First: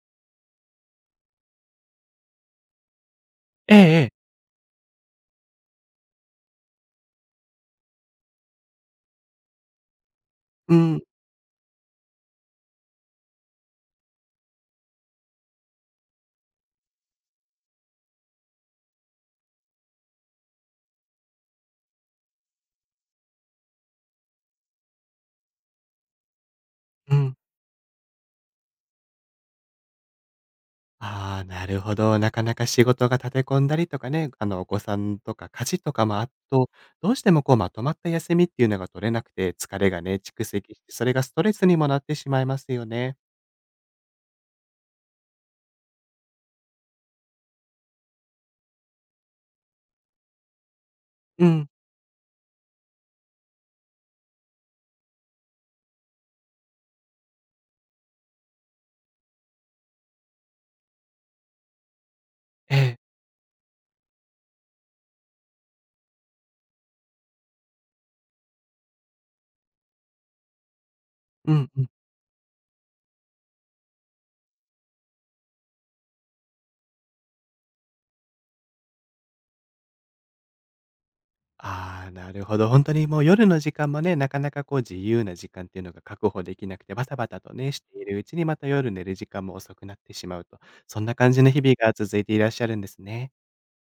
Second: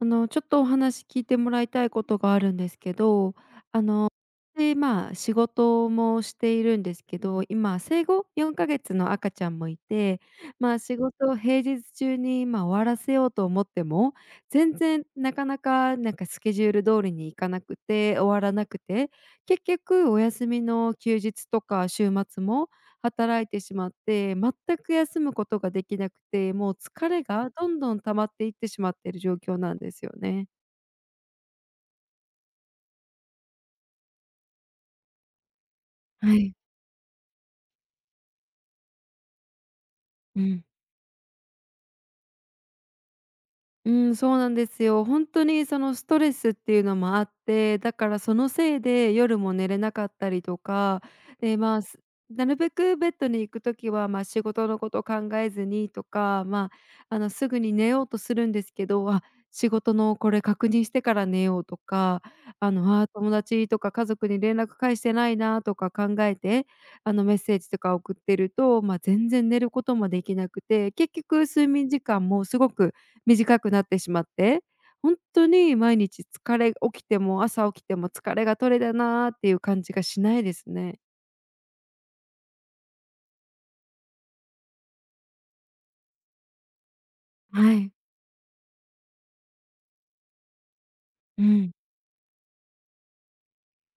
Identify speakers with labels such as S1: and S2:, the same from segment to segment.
S1: ちょっとお話聞いてもらいたいことがあるんですけど、
S2: ええ
S1: あ
S2: え
S1: の、
S2: え。
S1: で、仕事もしているんですけど、今、生後4ヶ月の赤ちゃんもいて、
S2: う
S1: 仕
S2: ん、
S1: 事を平日中に、終わらせようと思っても、全然なかなか、スケジュール通りにいかなくて、終わらなくて、結局お休みの休日とか週末も働いてしまって、全く休むことができなくて、もう疲
S2: う
S1: れ
S2: ん。
S1: がどんどん溜まっていってしまっている状況なんですよね。
S2: ああ、なるほど。なかなか仕事が立て込んだりとかね、あの、お子さんとか家事とかもあっ
S1: はい。
S2: と、どうしてもこうまとまった休みっていうのが取れなくて、疲れがね、
S1: う
S2: 蓄
S1: ん。
S2: 積して、それがストレスにもなってしまいますよね。
S1: うん、そうなんですよ。本当にそのストレスっていうのもあって、だからそのせいで夜も寝れなかったりとか、
S2: う
S1: で、
S2: ん、
S1: まあ、なるべくベッドに行くときは、仕事のことを考えずにとか、すぐに寝ようとするんですけど、仕事のこれ確認してから寝ようとか、
S2: ええ、
S1: 友達とか家族に連絡返してないなとか考えて、メッセージとか送ってると、全然寝ることもできなくて、結局
S2: う
S1: 睡
S2: んう
S1: 眠
S2: ん。
S1: 時間もすごく短くなってしまって、本当に毎日疲れ起きても朝起きても疲れが取れたなーっていう感じがしないですね。
S2: ああ、なるほど。ほんとにもう夜の時間もね、なかなかこう自由な時間っていうのが確保できなくて、バタバタとね、
S1: は
S2: し
S1: い。
S2: ているうちにまた夜寝る時間も遅くなってしまうと、そんな感じ
S1: う
S2: の日
S1: ん。
S2: 々が続いていらっしゃるんですね。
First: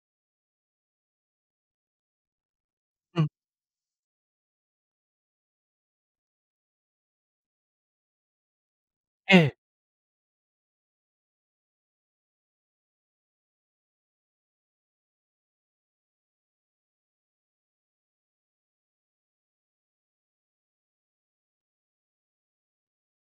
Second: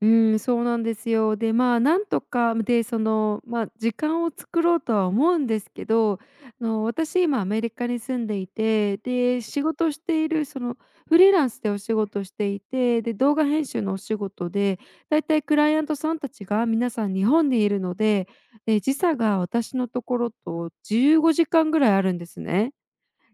S1: うん、そうなんですよ。で、なんとか、で、そ
S2: うん、
S1: の、まあ、時間を作ろうとは思うんですけど、私今アメリカに住んでいて、
S2: え
S1: で、
S2: え。
S1: 仕事しているそのフリーランスでお仕事していて、で、動画編集のお仕事で、だいたいクライアントさんたちが皆さん日本にいるので、で、時差が私のところと15時間ぐらいあるんですね。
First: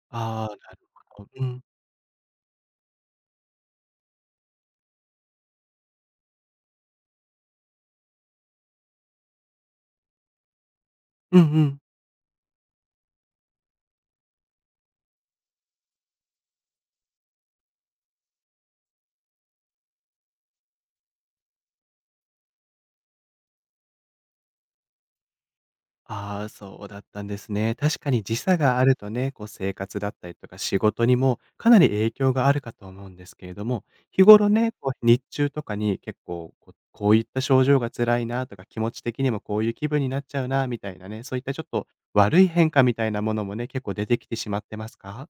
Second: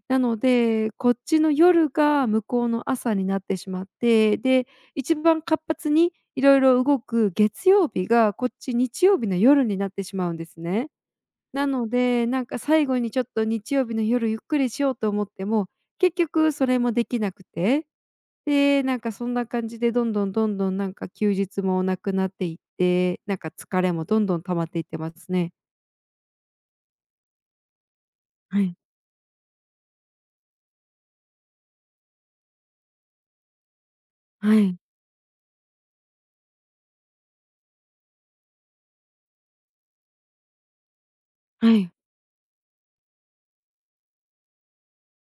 S1: なの
S2: ああ、なる
S1: で、こっ
S2: ほど。
S1: ち
S2: う
S1: の
S2: ん。
S1: 夜が向こうの朝になってしまって、で、一番活発にいろいろ動く月曜日が、こっち日曜日の夜になってしまうんですね。
S2: うんう
S1: な
S2: ん。
S1: ので、最後にちょっと日曜日の夜ゆっくりしようと思っても、結局それもできなくて、で、そんな感じでどんどん休日もなくなっていって、疲れもどんどん溜まっていってますね。
S2: ああ、そうだったんですね。確かに時差
S1: はい。
S2: があるとね、こう生活だったりとか仕事にもかなり影響があるかと思うんですけれども、日頃
S1: は
S2: ね、
S1: い。
S2: こう日中とかに結構こうこういった症状が辛いなとか、気持ち的にもこういう気分になっちゃうなみたいなね、そういったちょっ
S1: は
S2: と
S1: い。
S2: 悪い変化みたいなものもね、結構出てきてしまってますか？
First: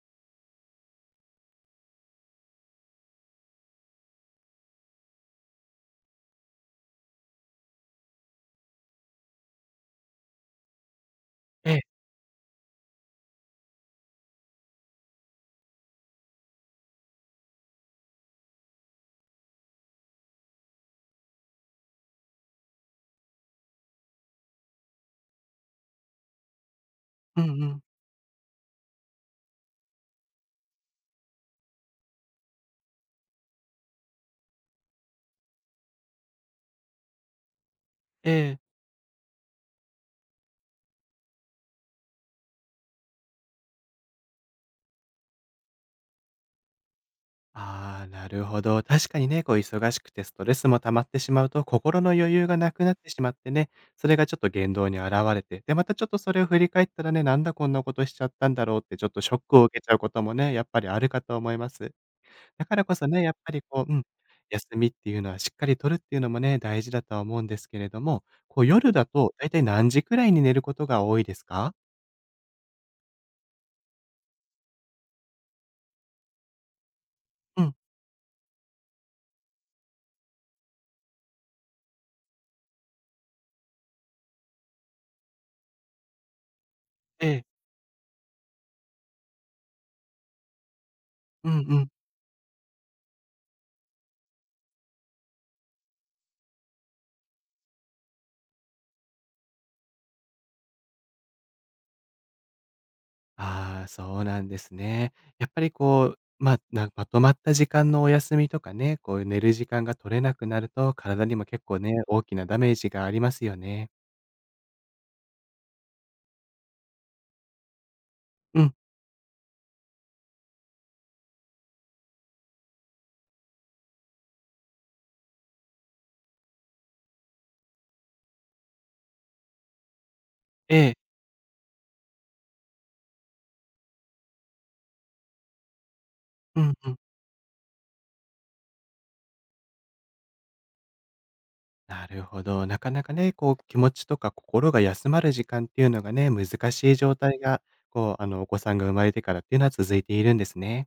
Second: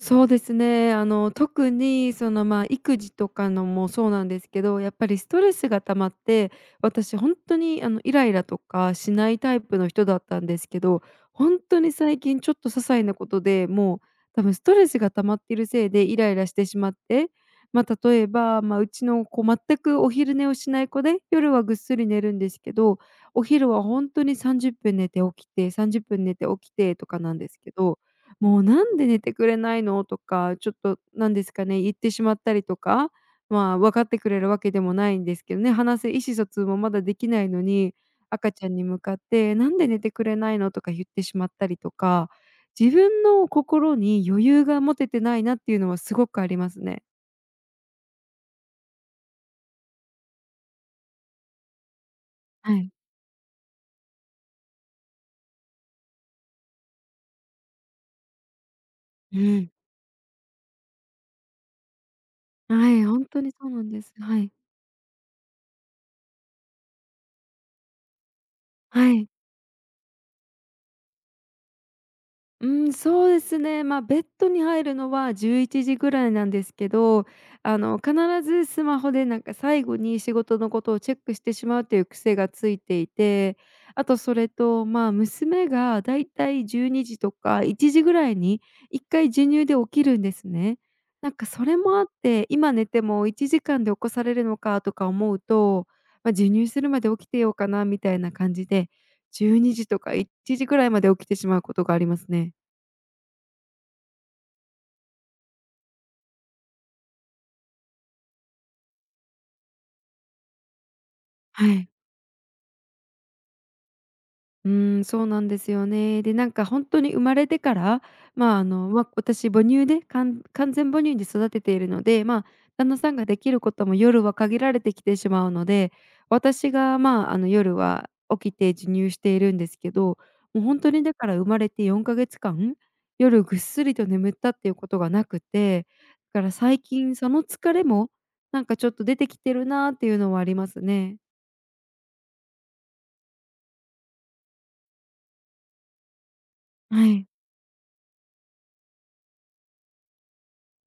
S1: そうですね。特にその、育児とかのもそうなんですけど、やっぱりストレスが溜まって、私本当に、イライラとかしないタイプの人だったんですけど、本
S2: ええ。
S1: 当に最近ちょっと些細なことで、もう多分ストレスが溜まっているせいでイライラしてしまって、例えば、うちの子全くお昼寝をしない子で、夜はぐっすり寝るんですけど、お昼は本んに30分寝て起きて、30分寝て起きてとかなん
S2: う
S1: です
S2: んう
S1: け
S2: ん。
S1: ど「もうなんで寝てくれないの？」とか、ちょっとなんですかね、言ってしまったりとか、分かってくれるわけでもないんですけどね、話す意思疎通もまだできないのに、
S2: え
S1: 赤
S2: え。
S1: ちゃんに向かって「なんで寝てくれないの？」とか言ってしまったりとか、自分の心に余裕が持ててないなっていうのはすごくありますね。
S2: ああ、なるほど。確かにね、こう忙しくてストレスも溜まってしまうと、心の余裕がな
S1: は
S2: く
S1: い。
S2: なってしまってね、それがちょっと言動に現れて、で、またちょっとそれを振り返ったらね、なんだこんなことしちゃったんだろうって、ちょっとシ
S1: う
S2: ョックを
S1: ん。
S2: 受けちゃうこともね、やっぱりあるかと思います。だから
S1: は
S2: こ
S1: い、
S2: そ
S1: ほ
S2: ね、
S1: ん
S2: やっ
S1: と
S2: ぱ
S1: に
S2: り
S1: そうな
S2: こ
S1: ん
S2: う、う
S1: で
S2: ん、
S1: す。はい。
S2: 休みっていうのはしっかり取るっていうのもね、大事だとは思うんですけれども、こう夜だ
S1: はい。
S2: とだいたい何時くらいに寝ることが多いですか？
S1: うん、そうですね。まあ、ベッドに入るのは11時ぐらいなんですけど、
S2: うん、
S1: 必ずスマホで最後に仕事のことをチェックしてしまうという癖がついていて、あとそれと、娘がだいたい12時
S2: え
S1: と
S2: え、
S1: か1時ぐらいに1回授乳で起きるんですね。
S2: うん
S1: そ
S2: う
S1: れ
S2: ん。
S1: もあって、今寝ても1時間で起こされるのかとか思うと、授乳するまで起きてようかなみたいな感じで、12時とか1時ぐらいまで起きてしまうことがありますね。
S2: ああ、そうなんですね。やっぱりこう、まあ、なんまとまった時間のお休みとかね、こういう寝る時間が取れなくなると、体にも結
S1: は
S2: 構
S1: い。
S2: ね、大きなダメージがありますよね。
S1: うーん、そうなんですよね。で、本当に生まれてから、
S2: うん、
S1: 私母乳で、完全母乳で育てているので、旦那さんができることも夜は限られてきてしまうので、私が、夜は起きて授乳しているんですけど、もう
S2: え
S1: 本当
S2: え、
S1: にだから生まれて4か月間、夜ぐっすりと眠ったっていうことがなくて、だから
S2: うん
S1: 最
S2: うん。
S1: 近その疲れも、ちょっと出てきてるなっていうのはありますね。
S2: なるほど。なかなかね、こう気持ちとか心が休まる時間っていうのがね、難しい
S1: は
S2: 状
S1: い。
S2: 態が、こう、あの、お子さんが生まれてからっていうのは続いているんですね。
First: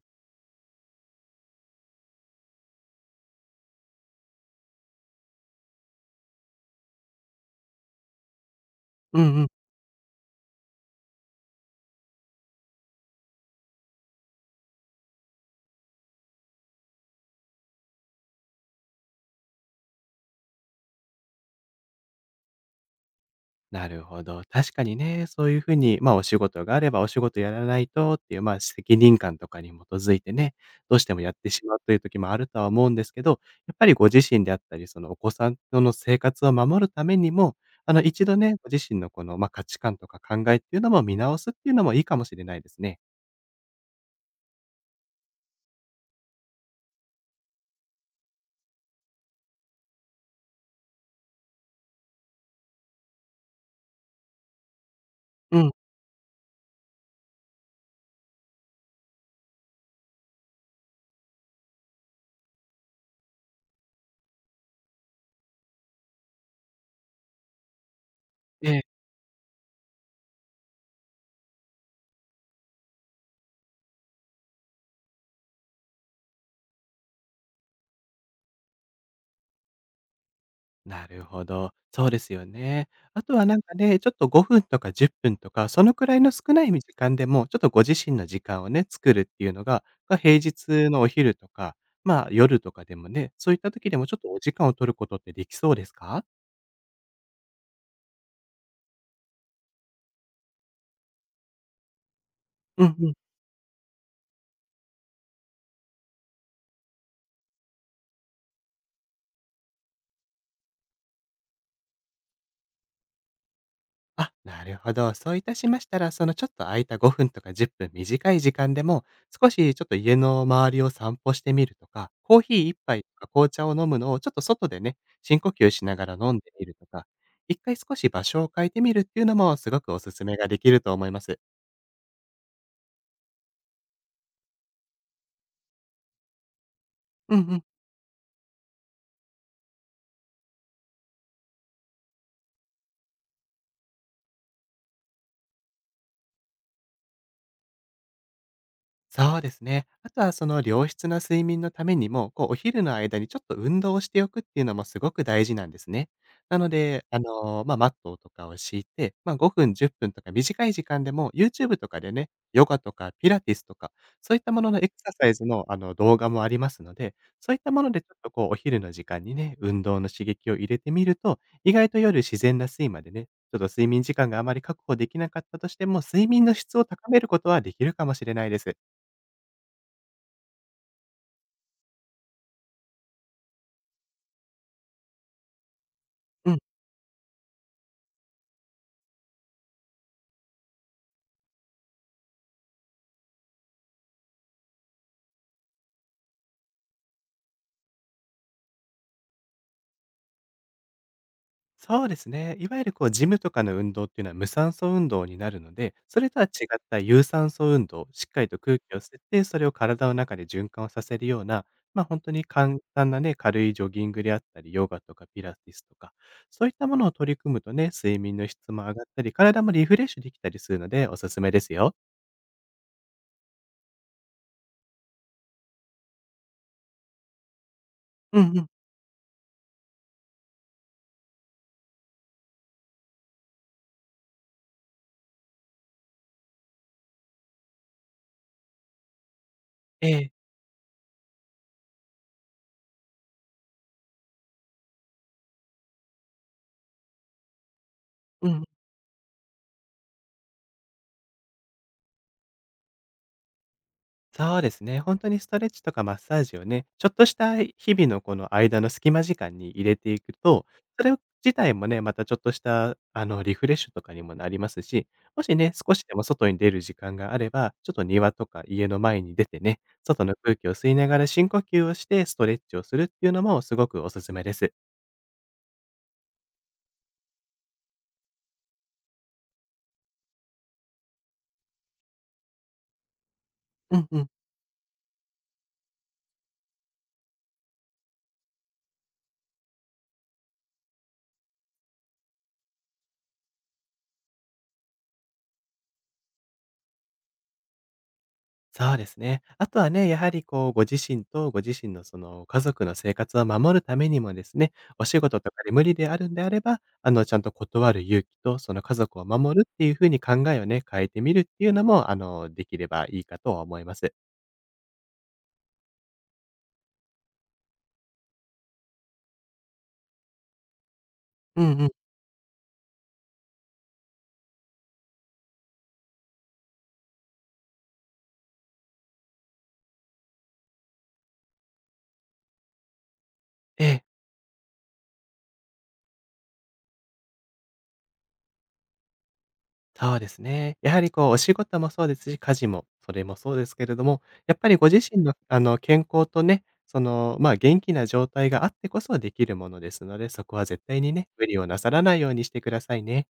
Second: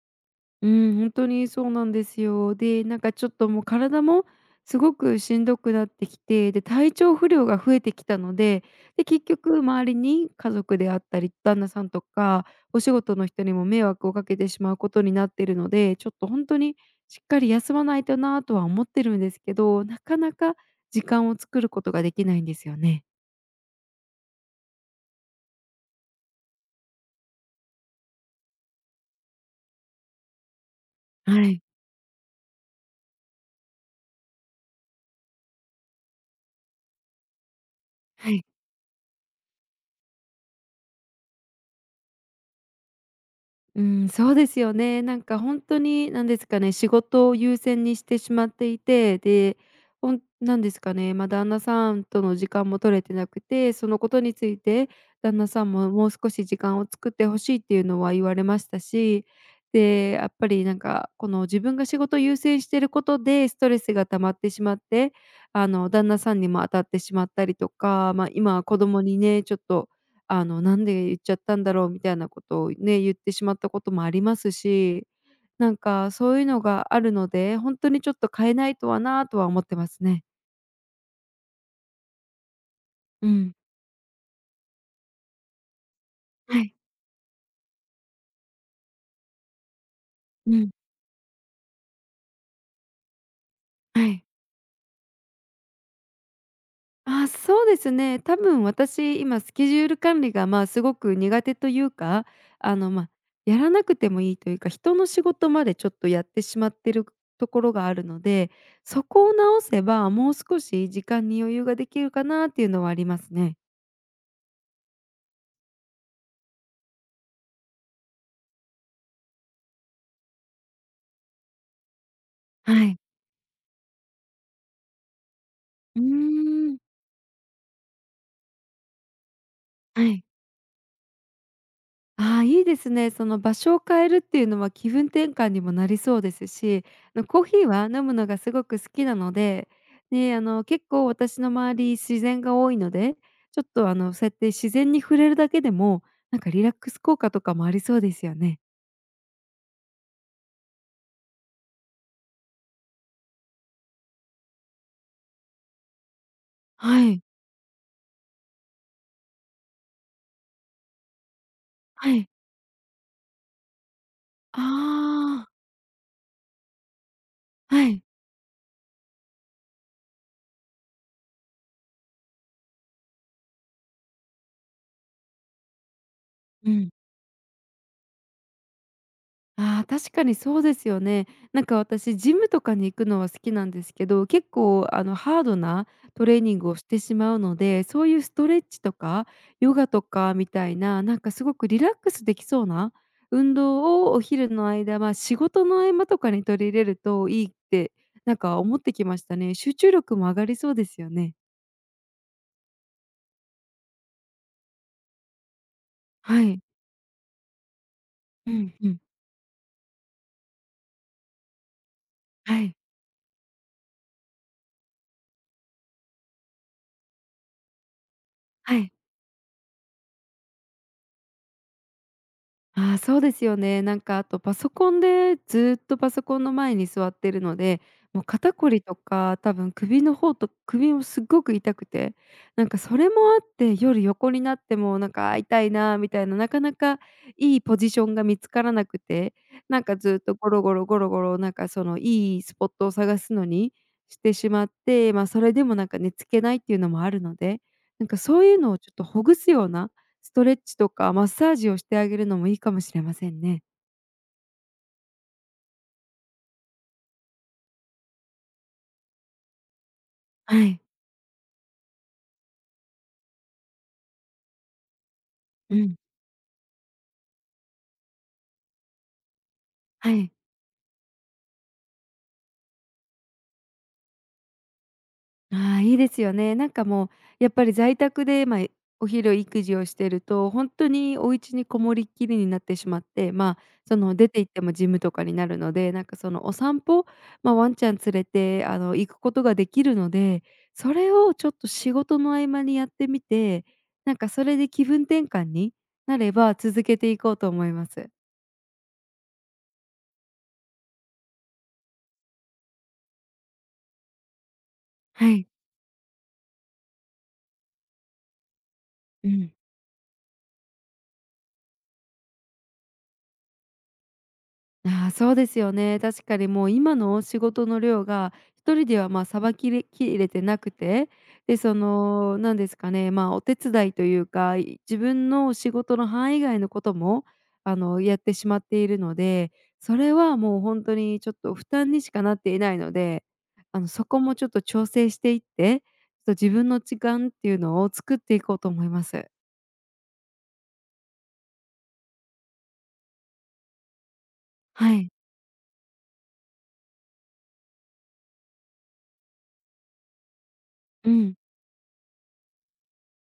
S1: うん、本当にそうなんですよ。で、ちょっともう体もすごくしんどくなってきて、で、体調不良が増えてきたので、で、
S2: う
S1: 結
S2: んうん。
S1: 局周りに家族であったり、旦那さんとか、お仕事の人にも迷惑をかけてしまうことになっているので、ちょっと本当にしっかり休まないとなとは思ってるんですけど、なかなか時間を作ることができないんですよね。
S2: なるほど。確かにね、そういうふうに、まあ、お仕事があればお仕事やらないとっていう、まあ、責任感とかに基づいてね、どうしてもやっ
S1: は
S2: て
S1: い。
S2: しまうという時もあるとは思うんですけど、やっぱりご自身であったり、そのお子さんとの生活を守るためにも、あの、一
S1: は
S2: 度
S1: い。
S2: ね、ご自身のこの、まあ、価値観とか考えっていうのも見直すっていうのもいいかもしれないですね。
S1: うん、そうですよね。本当になんですかね、仕事を優先にしてしまっていて、で、ほんなんですかね、旦那さんとの時間も取れてなくて、そのことについて旦那
S2: う
S1: さ
S2: ん。
S1: んももう少し時間を作ってほしいっていうのは言われましたし、で、やっぱりこの自分が仕事を優先してることでストレスが溜まってしまって、あの旦那さんにも当たってしまったりとか、今は子
S2: ええ、
S1: 供にね、ちょっとなんで言っちゃったんだろうみたいなことをね、言ってしまったこともありますし、そういうのがあるので、ほんとにちょっと変えないとはなとは思ってますね。
S2: なるほど。そうですよね。あ
S1: う
S2: とは
S1: ん。
S2: なんかね、ちょっと5分とか10分とか、そのくらいの少
S1: は
S2: ない
S1: い。
S2: 時間でも、ちょっとご自身の時間をね、作るっていうのが、ま、平
S1: うん。
S2: 日のお昼とか、まあ、夜とかでもね、そういった時で
S1: は
S2: もちょっ
S1: い。
S2: とお時間を取ることってできそうですか？
S1: あ、そうですね。多分私、今スケジュール管理が、すごく苦手というか、あ
S2: う
S1: の、
S2: んう
S1: ま、
S2: ん。
S1: やらなくてもいいというか、人の仕事までちょっとやってしまってるところがあるので、そこを直せば、もう少し時間に余裕ができるかなっていうのはありますね。
S2: あ、なるほど。そういたしましたら、そのちょっと空いた5分とか10分短い時間でも、少しちょっと家の周りを散歩してみるとか、コーヒー一
S1: はい。
S2: 杯とか紅茶を飲むのをちょっと外でね、深呼吸しな
S1: う
S2: がら飲んでみ
S1: ー
S2: る
S1: ん、
S2: とか、一回少し場所を変えてみるっていうのもすごくお
S1: は
S2: すす
S1: い。
S2: めができると思います。
S1: ああ、いいですね。その場所を変えるっていうのは気分転換にもなりそうですし、あの
S2: うんう
S1: コーヒ
S2: ん。
S1: ーは飲むのがすごく好きなので、ねあの、結構私の周り自然が多いので、ちょっとあの、そうやって自然に触れるだけでも、リラックス効果とかもありそうですよね。
S2: そうですね。あとはその良質な睡眠のためにも、こうお昼の間にちょっと運動をしておくっていうのもすごく大事なんですね。なの
S1: は
S2: で、あ
S1: い、
S2: の、まあ、マットとかを敷いて、まあ、5分、10分とか短い時間でも YouTube とかで
S1: は
S2: ね、
S1: い。
S2: ヨガとかピラティスとか、そういったもののエクササイズ
S1: ああ、
S2: の、あの、動画もありますので、そういった
S1: は
S2: もので
S1: い。
S2: ちょっとこうお昼の時間にね、運動の刺激を入れてみると、意外と夜自然な睡魔でね、ちょっと睡眠時間があまり確保できなかったとしても、睡眠の
S1: う
S2: 質を
S1: ん。
S2: 高めることはできるかもしれないです。
S1: ああ、確かにそうですよね。私ジムとかに行くのは好きなんですけど、結構あのハードなトレー
S2: う
S1: ニ
S2: ん、
S1: ングをしてしまうので、そういうストレッチとかヨガとかみたいな、すごくリラックスできそうな運動をお昼の間、仕事の合間とかに取り入れるといいって、思ってきましたね。集中力も上がりそうですよね。
S2: そうですね。いわゆるこうジムとかの運動っていうのは無酸素運動になるので、それと
S1: は
S2: は違
S1: い。
S2: った有酸素運動、しっかり
S1: う
S2: と
S1: ん
S2: 空
S1: う
S2: 気
S1: ん。
S2: を吸って、それを体の中で循環をさせるような、まあ、本当に
S1: はい。
S2: 簡単なね、軽いジョギングであったり、ヨガとかピラティスとか、そういったものを取り組むとね、睡眠の質
S1: は
S2: も
S1: い。
S2: 上がったり、体もリフレッシュできたりするのでおすすめですよ。
S1: ああ、そうですよね。あとパソコンでずっとパソコンの前に座ってるので、もう
S2: う
S1: 肩
S2: んうん。
S1: こりとか、多分首の方と首もすっごく痛くて、それもあって夜横になってもなんか、あ、痛いなーみたいな、なかなかいいポジションが見つからなくて、
S2: え
S1: ずっ
S2: え。
S1: とゴロゴロ、そのいいスポットを探すのにしてしまって、それでも寝付けないっていうのもあるので、そう
S2: うんう
S1: いう
S2: ん。
S1: のをちょっとほぐすようなストレッチとかマッサージをしてあげるのもいいかもしれませんね。
S2: そうですね。本当にストレッチとかマッサージをね、ちょっとした日々のこの間の隙間時間に入れていく
S1: は
S2: と、
S1: い。
S2: それ自体もね、またちょっとした、あの、リフレッシュとかにもなりますし、もしね、
S1: う
S2: 少
S1: ん。
S2: しでも外に出る時間があれば、ちょっと庭とか家の前に出てね、
S1: は
S2: 外
S1: い。
S2: の空気を吸いながら深呼吸をしてストレッチをするっていうのもすごくおすすめです。
S1: ああ、いいですよね。もうやっぱり在宅で、お昼育児をしてると、本当にお家にこもりっきりになってしまって、
S2: う
S1: そ
S2: ん
S1: の
S2: うん。
S1: 出て行ってもジムとかになるので、そのお散歩、ワンちゃん連れて、行くことができるので、それをちょっと仕事の合間にやってみて、それで気分転換になれば続けていこうと思います。
S2: そうですね。あとはね、やはりこう、ご自身とご自身のその家族の生活を守るためにもですね、お仕
S1: は
S2: 事
S1: い。
S2: とかで無理であるんであれば、あの、ちゃんと断る勇気と、その家族を
S1: うん。
S2: 守るっていうふうに考えをね、変えてみるっていうのも、あの、できればいいかとは思います。
S1: ああ、そうですよね。確かにもう今の仕事の量が一人ではさばききれてなくて、で、
S2: う
S1: そ
S2: んうん。
S1: の、何ですかね、まあ、お手伝いというか、自分の仕事の範囲以外のことも、やってしまっているので、それはもう本当にちょっと負担にしかなっていないので、
S2: ええ、
S1: そこもちょっと調整していって、ちょっと自分の時間っていうのを作っていこうと思います。
S2: そうですね。やはりこう、お仕事もそうですし、家事も、それもそうですけれども、やっぱりご
S1: は
S2: 自
S1: い。
S2: 身の、あの、健康とね、その、まあ、元気な状態があってこそできるものですので、そこは絶対
S1: う
S2: にね、
S1: ん。
S2: 無理をなさらないようにしてくださいね。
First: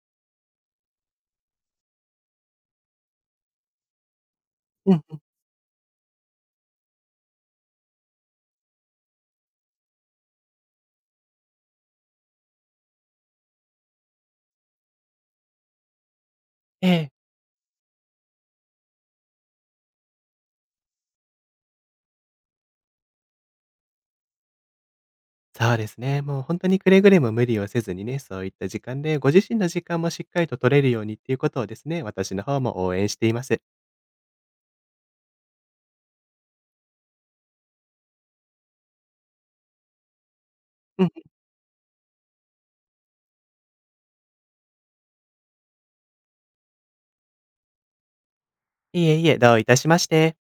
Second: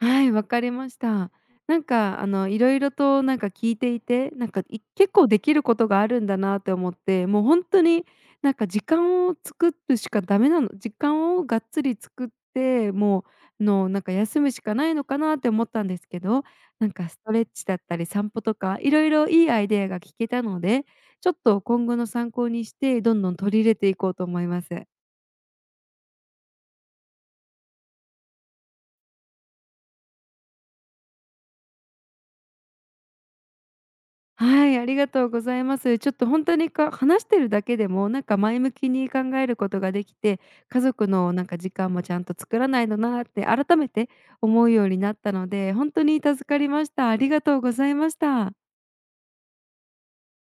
S1: はい、わかりました。いろいろと聞いていて、
S2: うん
S1: 結
S2: うん。
S1: 構できることがあるんだなって思って、もう本当に時間を作るしかダメなの時間をがっつり作って、もう、の、なんか休むしかないのかなって思ったんですけど、
S2: ええ。
S1: ストレッチだったり散歩とか、いろいろいいアイデアが聞けたので、ちょっと今後の参考にして、どんどん取り入れていこうと思います。
S2: そうですね。もう本当にくれぐれも無理をせずにね、そういった時間で、ご自身の時間もしっかりと取れるようにっていうことをですね、私の方も応援しています。
S1: はい、ありがとうございます。ちょっと本当に話してるだけでも、前向きに考えることができて、家
S2: う
S1: 族
S2: ん。
S1: の時間もちゃんと作らないとなって改めて思うようになったので、本当に助かりました。ありがとうございました。
S2: いえいえ、どういたしまして。